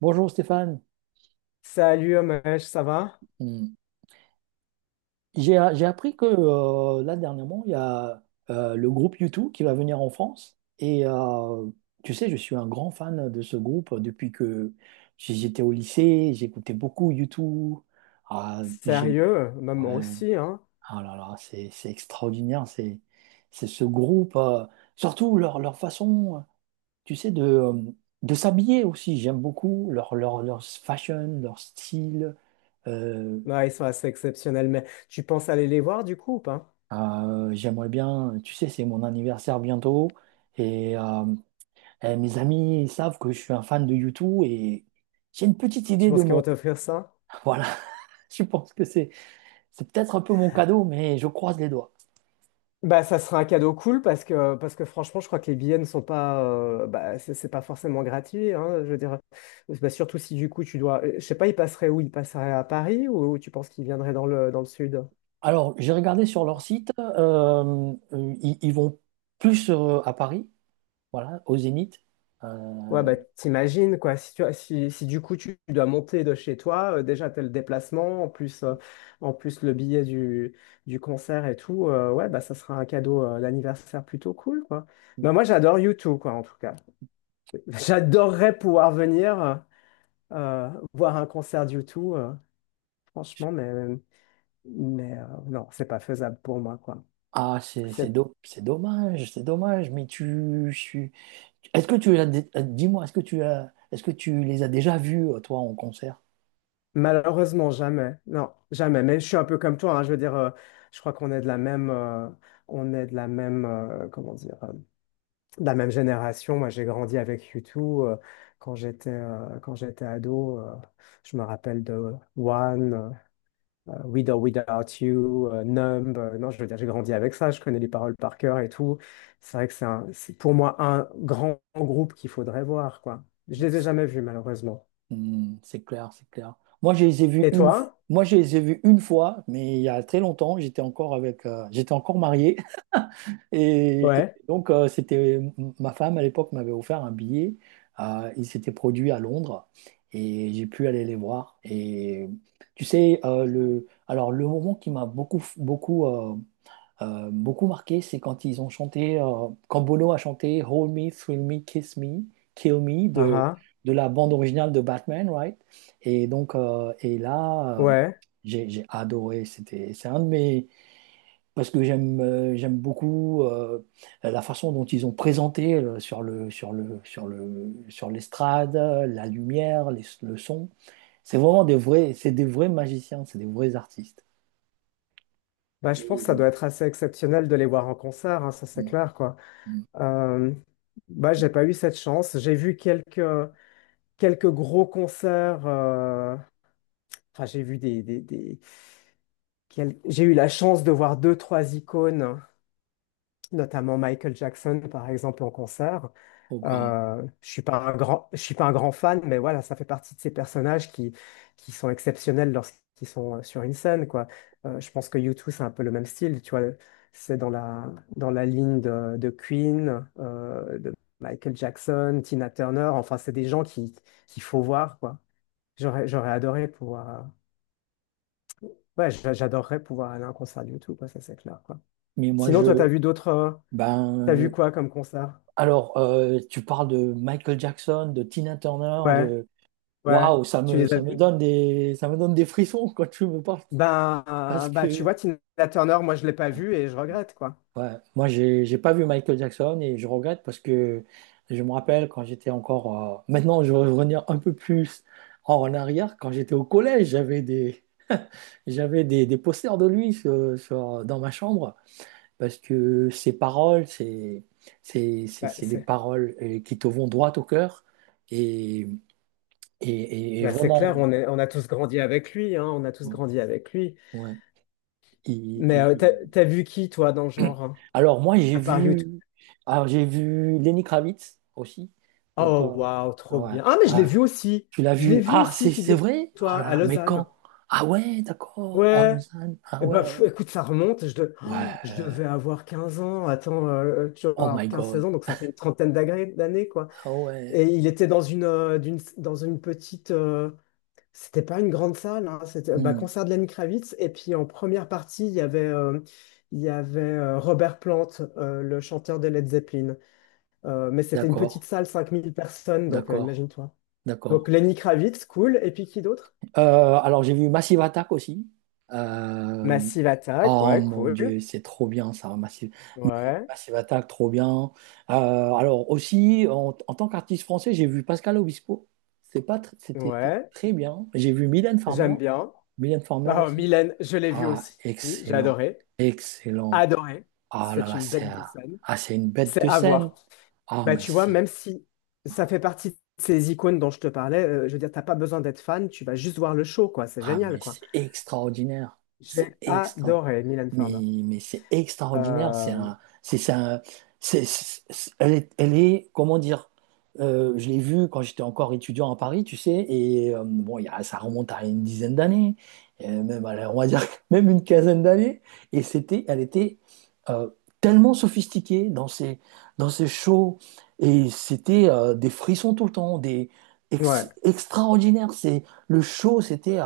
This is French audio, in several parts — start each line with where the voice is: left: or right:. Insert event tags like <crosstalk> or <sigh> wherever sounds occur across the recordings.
right: Bonjour Stéphane.
left: Salut Homesh, ça va?
right: Hmm. J'ai appris que là dernièrement, il y a le groupe U2 qui va venir en France. Et tu sais, je suis un grand fan de ce groupe depuis que j'étais au lycée. J'écoutais beaucoup U2. Ah, j'ai...
left: Sérieux? Bah, moi
right: ouais.
left: aussi, hein?
right: Ah là là, c'est extraordinaire. C'est ce groupe. Surtout leur façon, tu sais, de s'habiller aussi. J'aime beaucoup leur fashion, leur style. Euh,
left: Ouais, ils sont assez exceptionnels, mais tu penses aller les voir du coup ou pas?
right: J'aimerais bien, tu sais, c'est mon anniversaire bientôt et, mes amis ils savent que je suis un fan de YouTube et j'ai une petite
left: Tu
right: idée de
left: penses qu'ils vont
right: mon...
left: t'offrir ça?
right: <laughs> Voilà, je pense que c'est peut-être un peu mon cadeau, mais je croise les doigts.
left: Bah ça sera un cadeau cool parce que franchement je crois que les billets ne sont pas, bah c'est pas forcément gratuit, hein, je veux dire. Bah, surtout si du coup tu dois, je sais pas, ils passeraient où, ils passeraient à Paris, ou tu penses qu'ils viendraient dans le sud?
right: Alors, j'ai regardé sur leur site, ils vont plus à Paris, voilà, au Zénith.
left: Ouais,
right: Euh,
left: bah, t'imagines, quoi, si du coup tu dois monter de chez toi, déjà t'as le déplacement, en plus le billet du concert et tout, ouais, bah ça sera un cadeau, d'anniversaire plutôt cool, quoi. Bah, moi j'adore U2, quoi, en tout cas. <laughs> J'adorerais pouvoir venir, voir un concert d'U2, franchement, mais, non, c'est pas faisable pour moi, quoi.
right: ah, c'est c'est
left: C'est
right: do- c'est dommage, c'est dommage, mais tu, je suis- Est-ce que tu as Dis-moi, est-ce que tu les as déjà vus, toi, en concert?
left: Malheureusement, jamais. Non, jamais. Mais je suis un peu comme toi, hein. Je veux dire, je crois qu'on est de la même, comment dire, de la même génération. Moi, j'ai grandi avec YouTube quand j'étais ado. Je me rappelle de One, With or Without You, Numb. Non, je veux dire, j'ai grandi avec ça. Je connais les paroles par cœur et tout. C'est vrai que c'est pour moi un grand groupe qu'il faudrait voir, quoi. Je
right: Ouais,
left: les ai jamais vus, malheureusement.
right: C'est clair, c'est clair. Moi, je les ai vus
left: Et
right: une, f-
left: toi?
right: moi, je les ai vus une fois, mais il y a très longtemps, j'étais encore marié, <laughs> et
left: Ouais.
right: donc c'était ma femme à l'époque m'avait offert un billet. Il s'était produit à Londres, et j'ai pu aller les voir. Et tu sais, alors le moment qui m'a beaucoup, beaucoup beaucoup marqué, c'est quand ils ont chanté, quand Bono a chanté Hold Me, Thrill Me, Kiss Me, Kill Me
left: Ah,
right: de,
left: ah.
right: de la bande originale de Batman, right? Et donc, et là,
left: Ouais.
right: j'ai adoré. C'était, c'est un de mes. Parce que j'aime beaucoup la façon dont ils ont présenté sur l'estrade, la lumière, le son. C'est vraiment des vrais, c'est des vrais magiciens, c'est des vrais artistes.
left: Bah, je pense que ça
right: Et-
left: doit être assez exceptionnel de les voir en concert, hein, ça c'est
right: Mm,
left: clair, quoi.
right: mm.
left: Euh, Bah, j'ai pas eu cette chance. J'ai vu quelques gros concerts. Enfin, j'ai vu j'ai eu la chance de voir deux, trois icônes, notamment Michael Jackson, par exemple, en concert.
right: Oh God.
left: Je suis pas un grand fan, mais voilà, ça fait partie de ces personnages qui sont exceptionnels lorsqu'ils sont, sur une scène, quoi. Je pense que U2, c'est un peu le même style, tu vois. C'est dans la ligne de Queen, de Michael Jackson, Tina Turner. Enfin, c'est des gens qu'il faut voir, quoi. J'aurais adoré pouvoir, ouais, j'adorerais pouvoir aller à un concert de U2, quoi, ça c'est clair, quoi.
right: Mais moi,
left: Sinon, toi,
right: je,
left: t'as
right: Ben,
left: vu
right: euh,
left: quoi comme concert?
right: alors, tu parles de Michael Jackson, de Tina Turner,
left: Ouais,
right: de...
left: ouais.
right: Waouh,
left: Tu les as
right: ça me
left: vus?
right: donne des, ça me donne des frissons <laughs> quand tu me parles.
left: Ben,
right: Parce
left: bah, tu
right: que,
left: vois, Tina Turner, moi, je l'ai pas vue et je regrette, quoi.
right: ouais, moi, j'ai pas vu Michael Jackson et je regrette parce que je me rappelle quand j'étais encore... Maintenant je vais revenir un peu plus en arrière. Quand j'étais au collège, des posters de lui dans ma chambre. Parce que ces paroles, c'est c'est- c'est-
left: Bah,
right: c'est des
left: c'est
right: paroles qui te vont droit au cœur et, et, et
left: bah, c'est
right: vraiment.
left: clair, on a tous grandi avec lui, hein, on a tous
right: Ouais,
left: grandi avec lui.
right: ouais. Il-
left: Mais
right: il-
left: t'as,
right: il-
left: t'as vu qui, toi, dans le genre, hein,
right: Alors moi
left: à part.
right: j'ai vu Lenny Kravitz aussi. Donc
left: Oh, waouh,
right: ah
left: trop
right: ouais,
left: bien. Ah, mais je l'ai
right: ouais.
left: vu aussi.
right: Tu l'as
left: Je l'ai
right: vu?
left: vu
right: Ah
left: aussi,
right: c'est vrai? Oh
left: figure-toi,
right: là
left: à
right: là, mais
left: Lausanne.
right: quand? Ah ouais, d'accord, en
left: Ouais.
right: Lausanne. Ah
left: Eh ben,
right: ouais,
left: pff, écoute, ça remonte. Oh, je devais
right: ouais.
left: avoir 15 ans. Attends, tu vas
right: Oh my
left: avoir 15-16
right: God.
left: ans, donc ça fait une trentaine d'années, quoi.
right: Ah
left: Et
right: ouais.
left: il était dans une petite. C'était pas une grande salle, hein. C'était bah,
right: Hmm,
left: concert de Lenny Kravitz. Et puis, en première partie, il y avait, Robert Plant, le chanteur de Led Zeppelin. Mais c'était une petite
right: d'accord,
left: salle, 5 000 personnes, donc,
right: d'accord,
left: imagine-toi. Donc
right: d'accord.
left: Lenny Kravitz, cool. Et puis qui d'autre?
right: Alors, j'ai vu Massive Attack aussi. Euh,
left: Massive Attack,
right: oh
left: ouais,
right: mon
left: cool.
right: Dieu, c'est trop bien ça, Massive. Mais
left: Ouais,
right: Massive Attack, trop bien. Alors, aussi, en tant qu'artiste français, j'ai vu Pascal Obispo. C'est pas tr- C'était
left: ouais,
right: très bien. J'ai vu Mylène Farmer.
left: j'aime bien.
right: Mylène Farmer
left: Bah, oh,
right: aussi.
left: Mylène, je l'ai vue
right: Ah,
left: aussi. J'ai
right: excellent.
left: adoré.
right: Excellent.
left: Adoré.
right: Ah là
left: C'est
right: là,
left: une
right: c'est
left: bête de scène.
right: ah, c'est une bête
left: C'est
right: de
left: à
right: scène.
left: voir.
right: Ah,
left: Bah,
right: mais
left: tu vois,
right: c'est
left: même si ça fait partie de ces icônes dont je te parlais, je veux dire, t'as pas besoin d'être fan, tu vas juste voir le show, quoi. C'est
right: Ah,
left: génial,
right: mais
left: quoi.
right: c'est extraordinaire. C'est
left: J'ai
right: extra.
left: adoré Mylène Farmer.
right: Mais, c'est extraordinaire. C'est
left: Euh,
right: un, c'est un- c'est- Elle est, comment dire, je l'ai vue quand j'étais encore étudiant à Paris, tu sais, et bon, ça remonte à une dizaine d'années, même, allez, on va dire <laughs> même une quinzaine d'années, et c'était, elle était euh, tellement sophistiquée dans ses shows, et c'était des frissons tout le temps, des
left: ouais,
right: extraordinaires. Le show, c'était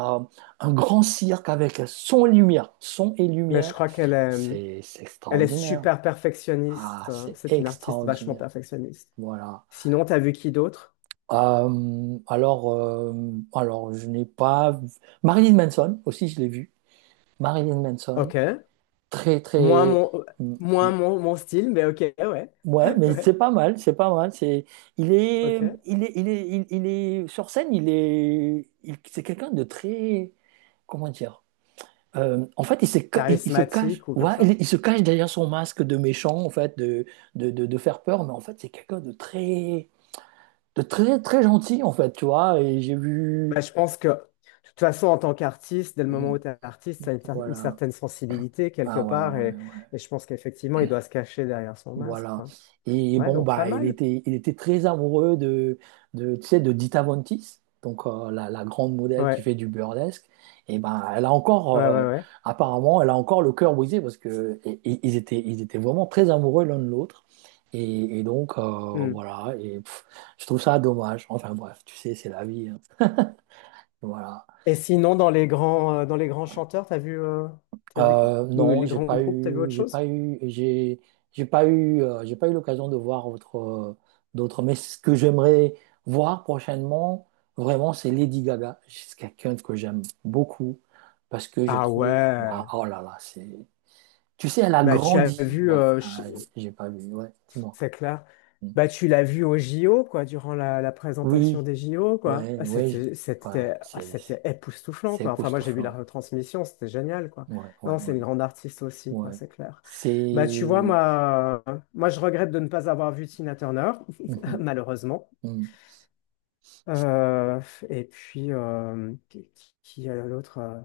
right: un grand cirque avec son et lumière. Son et
left: mais je
right: lumière,
left: crois
right: c'est
left: elle est
right: extraordinaire.
left: super
right: Ah,
left: perfectionniste, hein.
right: c'est
left: C'est une artiste vachement
right: extraordinaire.
left: perfectionniste.
right: Voilà.
left: Sinon, t'as vu qui d'autre?
right: Euh, alors, euh, alors, je n'ai pas... vu- Marilyn Manson, aussi, je l'ai vu. Marilyn Manson,
left: Ok.
right: très,
left: Moins
right: très...
left: mon,
right: Mm, mm,
left: moins mon style, mais ok, ouais.
right: ouais,
left: <laughs>
right: mais c'est
left: Ouais,
right: pas mal, c'est pas mal. C'est, il est,
left: ok.
right: il est, il est, il est sur scène, c'est quelqu'un de très, comment dire, En fait, il se cache,
left: Charismatique ou comme
right: ouais, il,
left: ça.
right: il se cache derrière son masque de méchant, en fait, de faire peur, mais en fait, c'est quelqu'un de très, très gentil, en fait, tu vois, et j'ai vu,
left: Bah, je pense que, de toute façon, en tant qu'artiste, dès le moment
right: Hmm,
left: où tu es artiste, tu as une
right: voilà,
left: certaine sensibilité quelque
right: ah ouais,
left: part. Et,
right: ouais, ouais.
left: et je pense qu'effectivement, il doit se cacher derrière son masque,
right: Voilà.
left: quoi.
right: Et
left: Ouais,
right: bon,
left: donc pas
right: bah, il
left: mal.
right: était, il était très amoureux tu sais, de Dita Von Teese, donc la grande modèle qui
left: Ouais,
right: fait du burlesque. Et ben, elle a encore,
left: ouais, ouais, ouais.
right: apparemment, elle a encore le cœur brisé parce que ils étaient vraiment très amoureux l'un de l'autre. Et, donc,
left: Hmm.
right: voilà. Et pff, je trouve ça dommage. Enfin bref, tu sais, c'est la vie. Hein. Voilà.
left: Et sinon, dans les grands chanteurs,
right: Euh,
left: ou
right: non,
left: les grands groupes, t'as vu autre chose?
right: j'ai pas eu l'occasion de voir d'autres. Mais ce que j'aimerais voir prochainement, vraiment, c'est Lady Gaga. C'est quelqu'un que j'aime beaucoup parce que je
left: Ah
right: trouve, waouh,
left: ouais.
right: oh là là, tu sais, elle a
left: Bah, tu as
right: grandi.
left: vu,
right: Ouais,
left: euh, je-
right: ah, j'ai pas vu. Ouais, dis-moi.
left: C'est clair.
right: Mm.
left: Bah, tu l'as vu au JO, quoi, durant la présentation
right: Oui,
left: des JO, quoi.
right: ouais,
left: Ah,
right: ouais, ouais,
left: Ah,
right: c'est,
left: c'était époustouflant,
right: c'est
left: quoi. Enfin, moi, j'ai vu la
right: époustouflant.
left: retransmission, c'était génial, quoi.
right: Ouais, ouais,
left: Non, c'est
right: ouais,
left: une grande artiste aussi, quoi,
right: ouais.
left: c'est clair. Bah, tu vois,
right: C'est.
left: moi, je regrette de ne pas avoir vu Tina Turner,
right: <laughs>
left: <laughs>
right: Mhm,
left: malheureusement.
right: mhm,
left: Euh, et puis, qui est l'autre?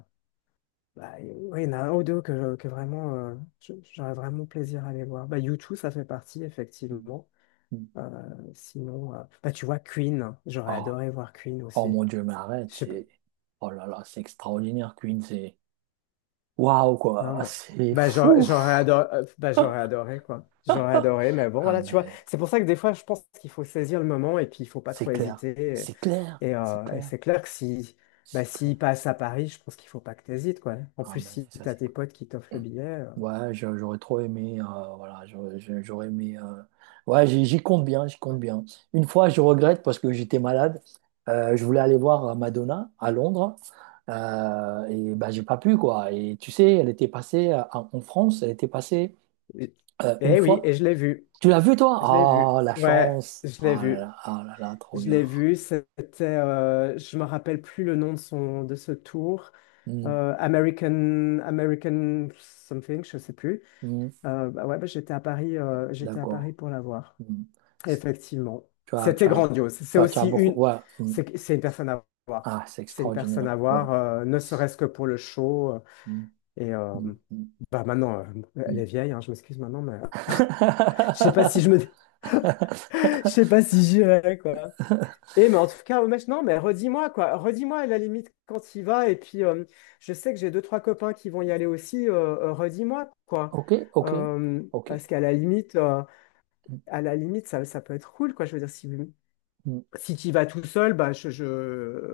left: Bah, oui, il y en a un ou deux que vraiment, j'aurais vraiment plaisir à aller voir. Bah, U2, ça fait partie, effectivement.
right: mhm.
left: Euh, Sinon, bah, tu vois, Queen, j'aurais
right: Oh.
left: adoré voir Queen
right: Oh
left: aussi.
right: mon Dieu, mais arrête,
left: Je sais pas.
right: c'est... Oh là là, c'est extraordinaire, Queen, c'est... Waouh,
left: Hein,
right: quoi, c'est
left: bah,
right: fou!
left: j'aurais adoré, bah, j'aurais adoré, quoi. J'aurais adoré, mais bon,
right: Ah
left: voilà, tu vois.
right: mais,
left: C'est pour ça que des fois, je pense qu'il faut saisir le moment et puis il faut pas
right: c'est
left: trop
right: clair,
left: hésiter.
right: c'est clair,
left: Et, et,
right: c'est
left: euh, et
right: clair,
left: c'est clair que, si, bah,
right: c'est clair.
left: s'il passe à Paris, je pense qu'il faut pas que tu hésites, quoi. En
right: Ah
left: plus,
right: mais,
left: si
right: ça
left: tu
right: c'est
left: as tes
right: clair.
left: potes qui t'offrent le billet.
right: Ouais, j'aurais trop aimé, voilà, j'aurais aimé. Ouais, j'y compte bien, j'y compte bien. Une fois, je regrette parce que j'étais malade. Je voulais aller voir Madonna à Londres, et bah j'ai pas pu, quoi. Et tu sais, elle était passée en France, elle était passée
left: Et-
right: une
left: Eh oui,
right: fois.
left: et je l'ai vu.
right: Tu l'as vu, toi?
left: Je l'ai vu.
right: Ah, la
left: Ouais,
right: chance.
left: je l'ai
right: Ah là
left: vu.
right: là, ah là là, trop
left: Je
right: bien.
left: l'ai vu. Je me rappelle plus le nom de son, de ce tour.
right: Hmm,
left: American something, je sais plus.
right: hmm,
left: Bah ouais, bah j'étais à
right: d'accord.
left: Paris pour la voir.
right: Hmm.
left: Effectivement,
right: Tu as,
left: c'était
right: tu as,
left: grandiose. C'est
right: tu as
left: aussi
right: beaucoup.
left: une,
right: Ouais. Hmm.
left: c'est c'est une personne à voir.
right: Ah, c'est
left: C'est une personne
right: extraordinaire.
left: à
right: Ouais.
left: voir, ne serait-ce que pour le show.
right: Hmm,
left: Et
right: hmm, hmm,
left: bah maintenant, elle
right: hmm.
left: est vieille, hein, je m'excuse maintenant, mais, je sais pas si je me,
right: <laughs>
left: <laughs> je sais pas si j'irai, quoi. Et mais en tout cas, au match, non, mais redis-moi à la limite quand il va. Et puis, je sais que j'ai deux, trois copains qui vont y aller aussi. Redis-moi, quoi.
right: Ok, ok, ok.
left: Parce qu'
right: Mm,
left: à la limite, ça peut être cool, quoi. Je veux dire,
right: mm,
left: si tu y vas tout seul, bah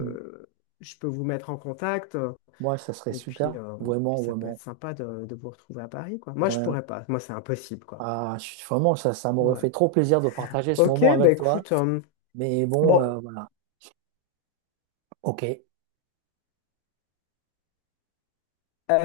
right: mm.
left: je peux vous mettre en contact.
right: Moi, ça serait
left: Et puis,
right: super, vraiment,
left: ça peut
right: vraiment.
left: être sympa de vous retrouver à Paris, quoi. Moi, je
right: Ouais.
left: pourrais pas. Moi, c'est impossible, quoi.
right: Ah, vraiment, ça m'aurait
left: Ouais.
right: fait trop plaisir de partager ce
left: Ok,
right: moment
left: bah
right: avec toi.
left: écoute,
right: Mais bon,
left: bon.
right: voilà. Ok.